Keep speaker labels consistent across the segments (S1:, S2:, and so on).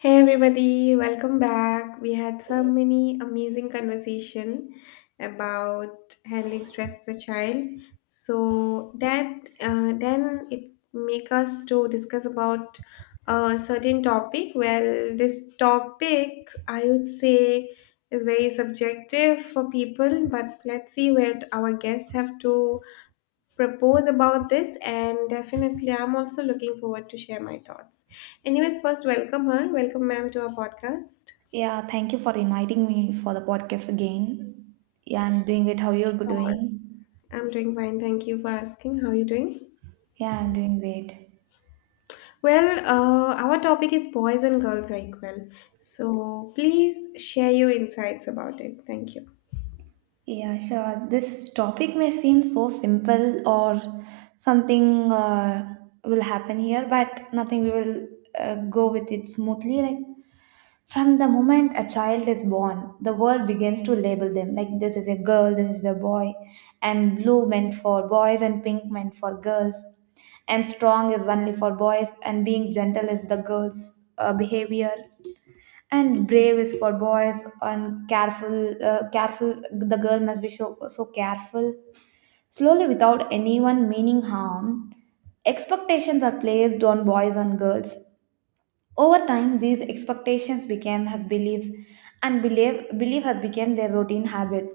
S1: Hey everybody, welcome back. We had so many amazing conversation about handling stress as a child. So that then it make us to discuss about a certain topic. Well, this topic I would say is very subjective for people, but let's see where our guest have to propose about this, and definitely I'm also looking forward to share my thoughts. Anyways, first welcome her, welcome ma'am to our podcast.
S2: Yeah, thank you for inviting me for the podcast again. Yeah, I'm doing great. How you're
S1: How are you?
S2: doing?
S1: I'm doing fine, thank you for asking, how are you doing?
S2: Yeah, I'm doing great.
S1: Well, our topic is boys and girls are equal, so please share your insights about it, thank you.
S2: Yeah, sure. This topic may seem so simple or something will happen here, but nothing we will go with it smoothly. Like from the moment a child is born, the world begins to label them like this is a girl, this is a boy, and blue meant for boys and pink meant for girls, and strong is only for boys, and being gentle is the girl's behavior, and brave is for boys and careful the girl must be so, so careful. Slowly, without anyone meaning harm, expectations are placed on boys and girls. Over time, these expectations became his beliefs, and belief has become their routine habits.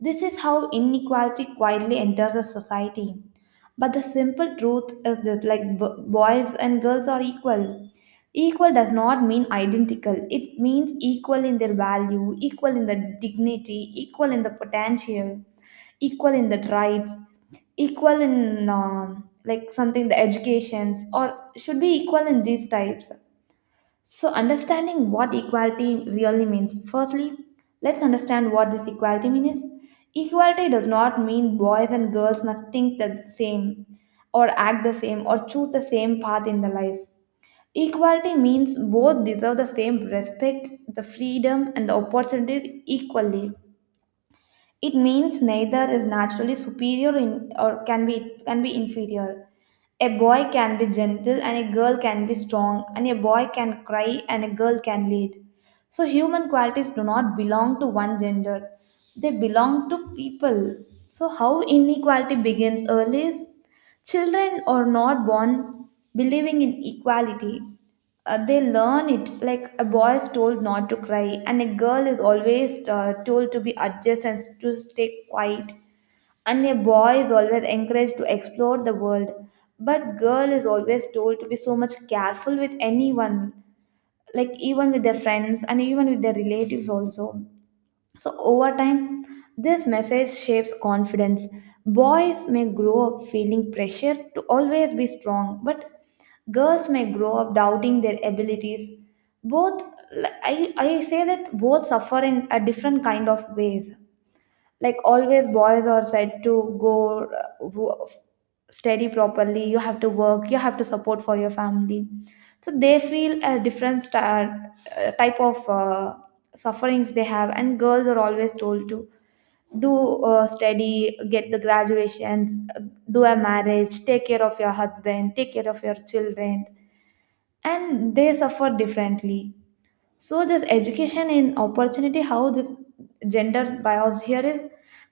S2: This is how inequality quietly enters a society. But the simple truth is this, like, boys and girls are equal. Equal does not mean identical, it means equal in their value, equal in the dignity, equal in the potential, equal in the rights, equal in like something the educations, or should be equal in these types. So, understanding what equality really means. Firstly, let's understand what this equality means. Equality does not mean boys and girls must think the same, or act the same, or choose the same path in the life. Equality means both deserve the same respect, the freedom, and the opportunities equally. It means neither is naturally superior in, or can be inferior. A boy can be gentle and a girl can be strong, and a boy can cry and a girl can lead. So human qualities do not belong to one gender. They belong to people. So how inequality begins early is children are not born believing in equality. They learn it, like a boy is told not to cry, and a girl is always told to be adjust and to stay quiet, and a boy is always encouraged to explore the world, but girl is always told to be so much careful with anyone, like even with their friends and even with their relatives also. So, over time, this message shapes confidence. Boys may grow up feeling pressure to always be strong, but girls may grow up doubting their abilities. Both, I say that both suffer in a different kind of ways, like always boys are said to go uh, wo- study properly, you have to work, you have to support for your family. So they feel a different type of sufferings they have. And girls are always told to do, study, get the graduations, do a marriage, take care of your husband, take care of your children. And they suffer differently. So this education and opportunity, how this gender bias here is,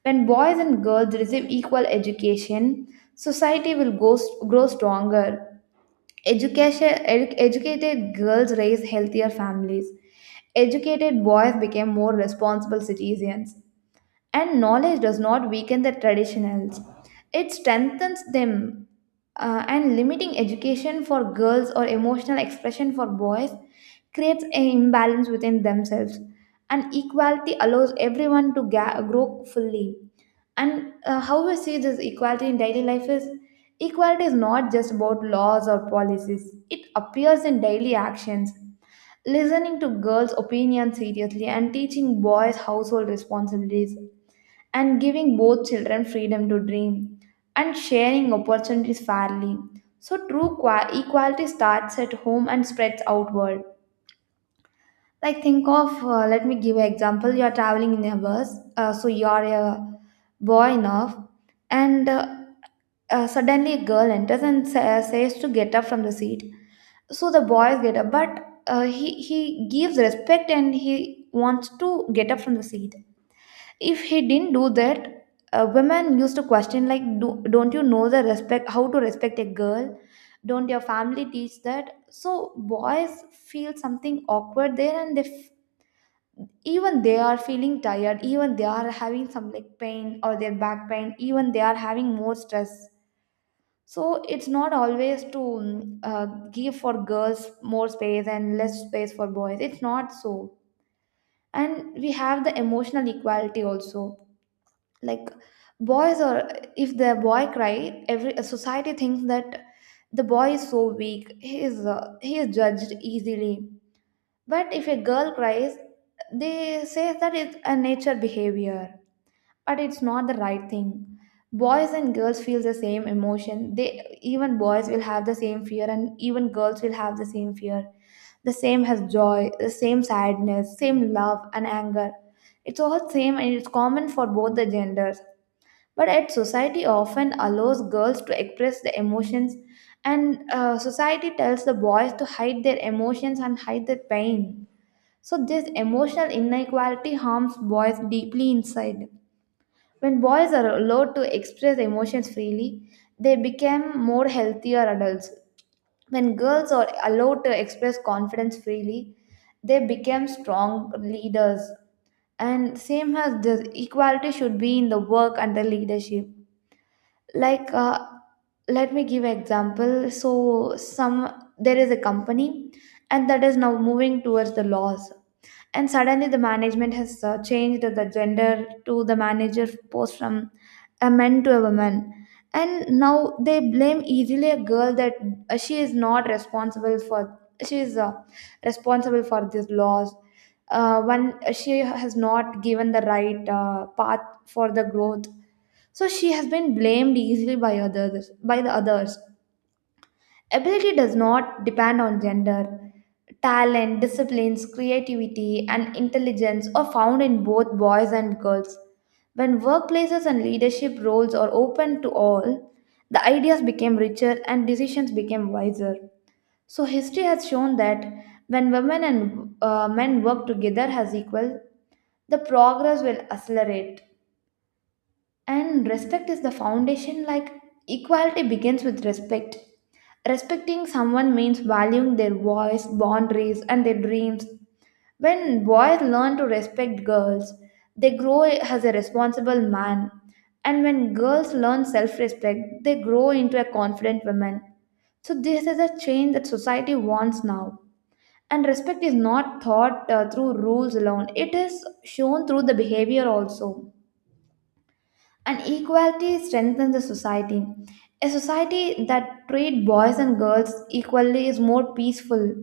S2: when boys and girls receive equal education, society will grow stronger. Educated girls raise healthier families, educated boys became more responsible citizens, and knowledge does not weaken the traditionals, it strengthens them. And limiting education for girls or emotional expression for boys creates an imbalance within themselves, and equality allows everyone to grow fully. And how we see this equality in daily life is, equality is not just about laws or policies, it appears in daily actions: listening to girls opinions seriously, and teaching boys household responsibilities, and giving both children freedom to dream, and sharing opportunities fairly. So, true equality starts at home and spreads outward. Like, let me give an example. You are traveling in a bus, so you are a boy enough, and suddenly a girl enters and says to get up from the seat. So the boys get up, but he gives respect and he wants to get up from the seat. If he didn't do that, women used to question like, don't you know the respect, how to respect a girl? Don't your family teach that? So boys feel something awkward there, and they even they are feeling tired, even they are having some like pain or their back pain, even they are having more stress. So it's not always to give for girls more space and less space for boys. It's not so. And we have the emotional equality also. Like, boys, or if the boy cry, every society thinks that the boy is so weak, he is judged easily. But if a girl cries, they say that it's a nature behavior. But it's not the right thing. Boys and girls feel the same emotion, they, even boys will have the same fear and even girls will have the same fear. The same has joy, the same sadness, same love and anger. It's all same, and it's common for both the genders. But yet society often allows girls to express their emotions, and society tells the boys to hide their emotions and hide their pain. So this emotional inequality harms boys deeply inside. When boys are allowed to express emotions freely, they become more healthier adults. When girls are allowed to express confidence freely, they become strong leaders. And same as this, equality should be in the work and the leadership. Like, let me give example. So, some, there is a company, and that is now moving towards the laws, and suddenly the management has changed the gender to the manager post from a man to a woman. And now they blame easily a girl that she is not responsible for, she is responsible for these laws, one, she has not given the right path for the growth. So she has been blamed easily by others, by the others. Ability does not depend on gender. Talent, disciplines, creativity and intelligence are found in both boys and girls. When workplaces and leadership roles are open to all, the ideas became richer and decisions became wiser. So history has shown that when women and men work together as equal, the progress will accelerate. And respect is the foundation. Like, equality begins with respect. Respecting someone means valuing their voice, boundaries, and their dreams. When boys learn to respect girls, they grow as a responsible man. And when girls learn self respect, they grow into a confident woman. So, this is a change that society wants now. And respect is not taught through rules alone, it is shown through the behavior also. And equality strengthens the society. A society that treats boys and girls equally is more peaceful.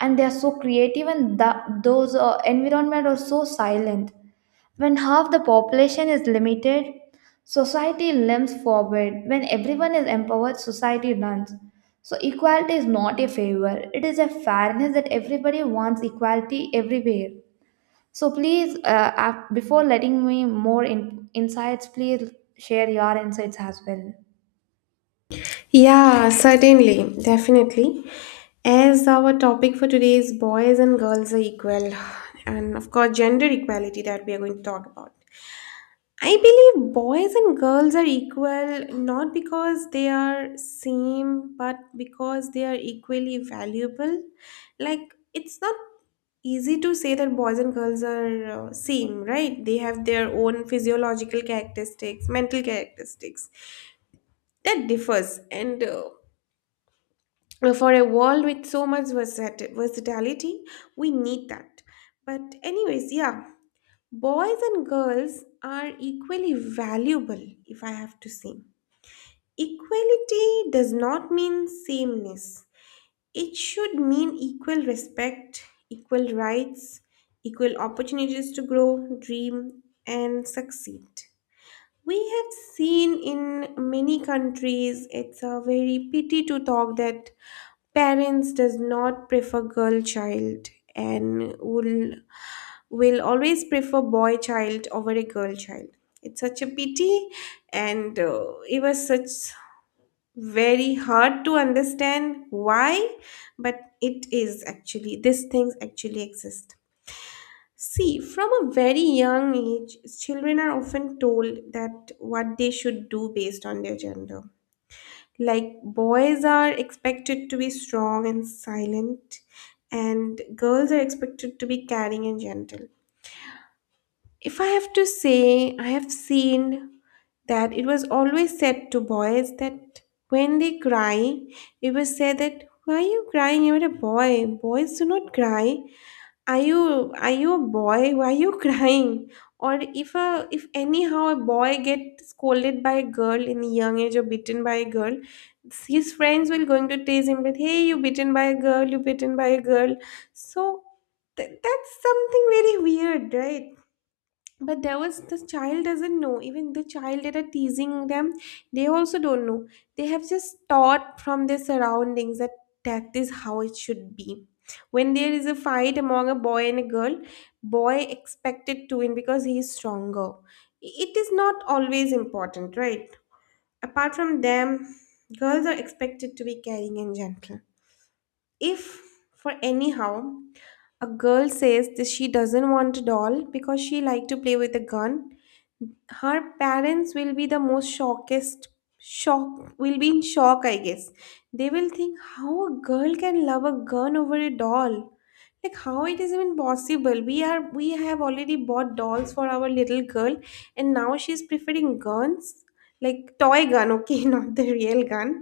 S2: And they are so creative, and the, those environment are so silent. When half the population is limited, society limps forward. When everyone is empowered, society runs. So equality is not a favor; it is a fairness that everybody wants equality everywhere. So please, before letting me more insights, please share your insights as well.
S1: Yeah, certainly, definitely. As our topic for today is boys and girls are equal, and of course gender equality that we are going to talk about, I believe boys and girls are equal not because they are same but because they are equally valuable. Like, it's not easy to say that boys and girls are same, right? They have their own physiological characteristics, mental characteristics. That differs, and for a world with so much versatility, we need that. But anyways, yeah, boys and girls are equally valuable, if I have to say. Equality does not mean sameness. It should mean equal respect, equal rights, equal opportunities to grow, dream, and succeed. We have seen in many countries it's a very pity to talk that parents does not prefer girl child and will always prefer boy child over a girl child. It's such a pity, and it was such very hard to understand why, but it is actually, these things actually exist. See, from a very young age, children are often told that what they should do based on their gender. Like, boys are expected to be strong and silent, and girls are expected to be caring and gentle. If I have to say, I have seen that it was always said to boys that when they cry, it was said that, why are you crying? You're a boy. Boys do not cry. Are you a boy, why are you crying? Or if a if anyhow a boy gets scolded by a girl in the young age or bitten by a girl, his friends will going to tease him that, hey, you bitten by a girl, you bitten by a girl. So that's something very weird, right? But there was, the child doesn't know, even the child that are teasing them, they also don't know. They have just taught from their surroundings that that is how it should be. When there is a fight among a boy and a girl, boy expected to win because he is stronger. It is not always important, right? Apart from them, girls are expected to be caring and gentle. If, for anyhow, a girl says that she doesn't want a doll because she like to play with a gun, her parents will be the most shock will be in shock, I guess. They will think how a girl can love a gun over a doll. Like, how it is even possible, we have already bought dolls for our little girl and now she's preferring guns. Like toy gun, okay, not the real gun,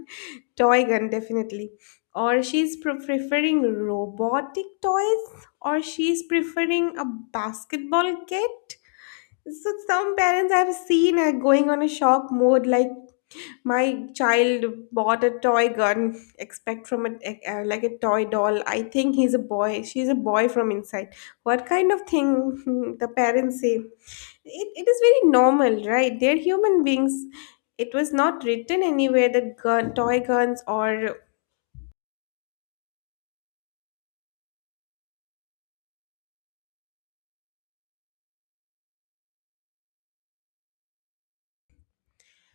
S1: toy gun definitely. Or she's preferring robotic toys, or she's preferring a basketball kit. So some parents I've seen are going on a shock mode, like, my child bought a toy gun, expect from a like a toy doll. I think he's a boy, she's a boy from inside. What kind of thing the parents say? It is very normal, right? They're human beings. It was not written anywhere that gun, toy guns, or,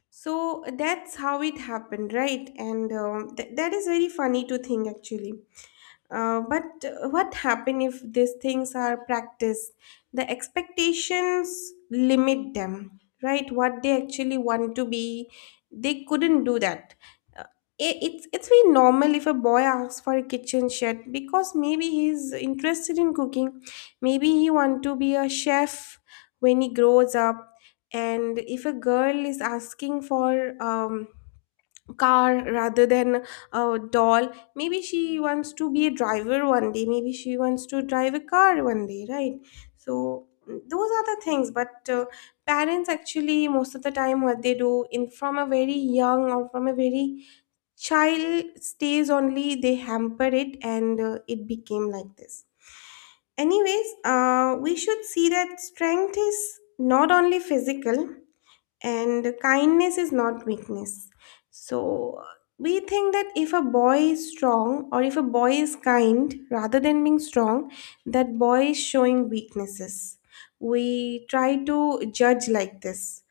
S1: so that's how it happened, right? And that is very funny to think actually. But what happen if these things are practiced? The expectations limit them, right? What they actually want to be, they couldn't do that. Uh, it's very normal if a boy asks for a kitchen shed because maybe he's interested in cooking, maybe he want to be a chef when he grows up, and if a girl is asking for um car rather than a doll. Maybe she wants to be a driver one day. Maybe she wants to drive a car one day, right? So those are the things. But parents actually most of the time what they do in, from a very young or from a very child stays only, they hamper it, and it became like this. Anyways, we should see that strength is not only physical and kindness is not weakness. So we think that if a boy is strong, or if a boy is kind rather than being strong, that boy is showing weaknesses. We try to judge like this,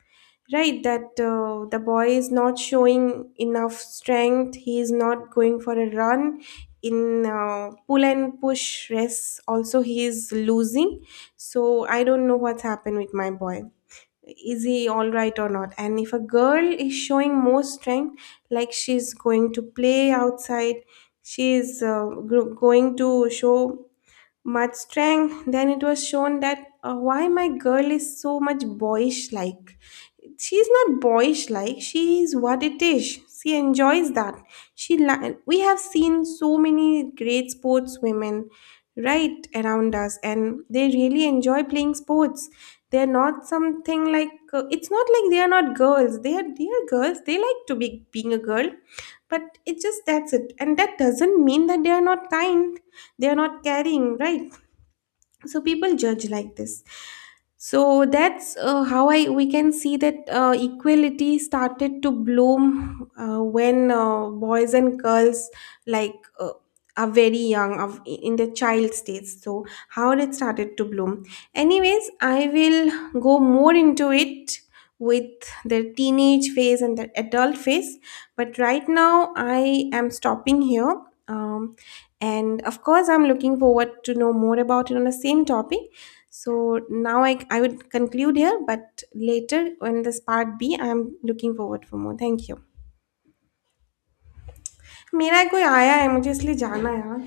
S1: right? That the boy is not showing enough strength, he is not going for a run, in pull and push race also he is losing. So I don't know what's happened with my boy, is he all right or not. And if a girl is showing more strength, like she's going to play outside, she's going to show much strength, then it was shown that why my girl is so much boyish. Like, she's not boyish, like she is what it is, she enjoys that. We have seen so many great sports women right around us, and they really enjoy playing sports. They're not something like, it's not like they are not girls, they are girls, they like to be being a girl, but it just that's it. And that doesn't mean that they are not kind, they are not caring, right? So people judge like this. So that's how I we can see that equality started to bloom when boys and girls, like are very young of in the child stage. So how it started to bloom, anyways I will go more into it with the teenage phase and the adult phase, but right now I am stopping here. um, and of course I'm looking forward to know more about it on the same topic. So now I would conclude here, but later on this part b I'm looking forward for more, thank you. मेरा कोई आया है मुझे इसलिए जाना है यार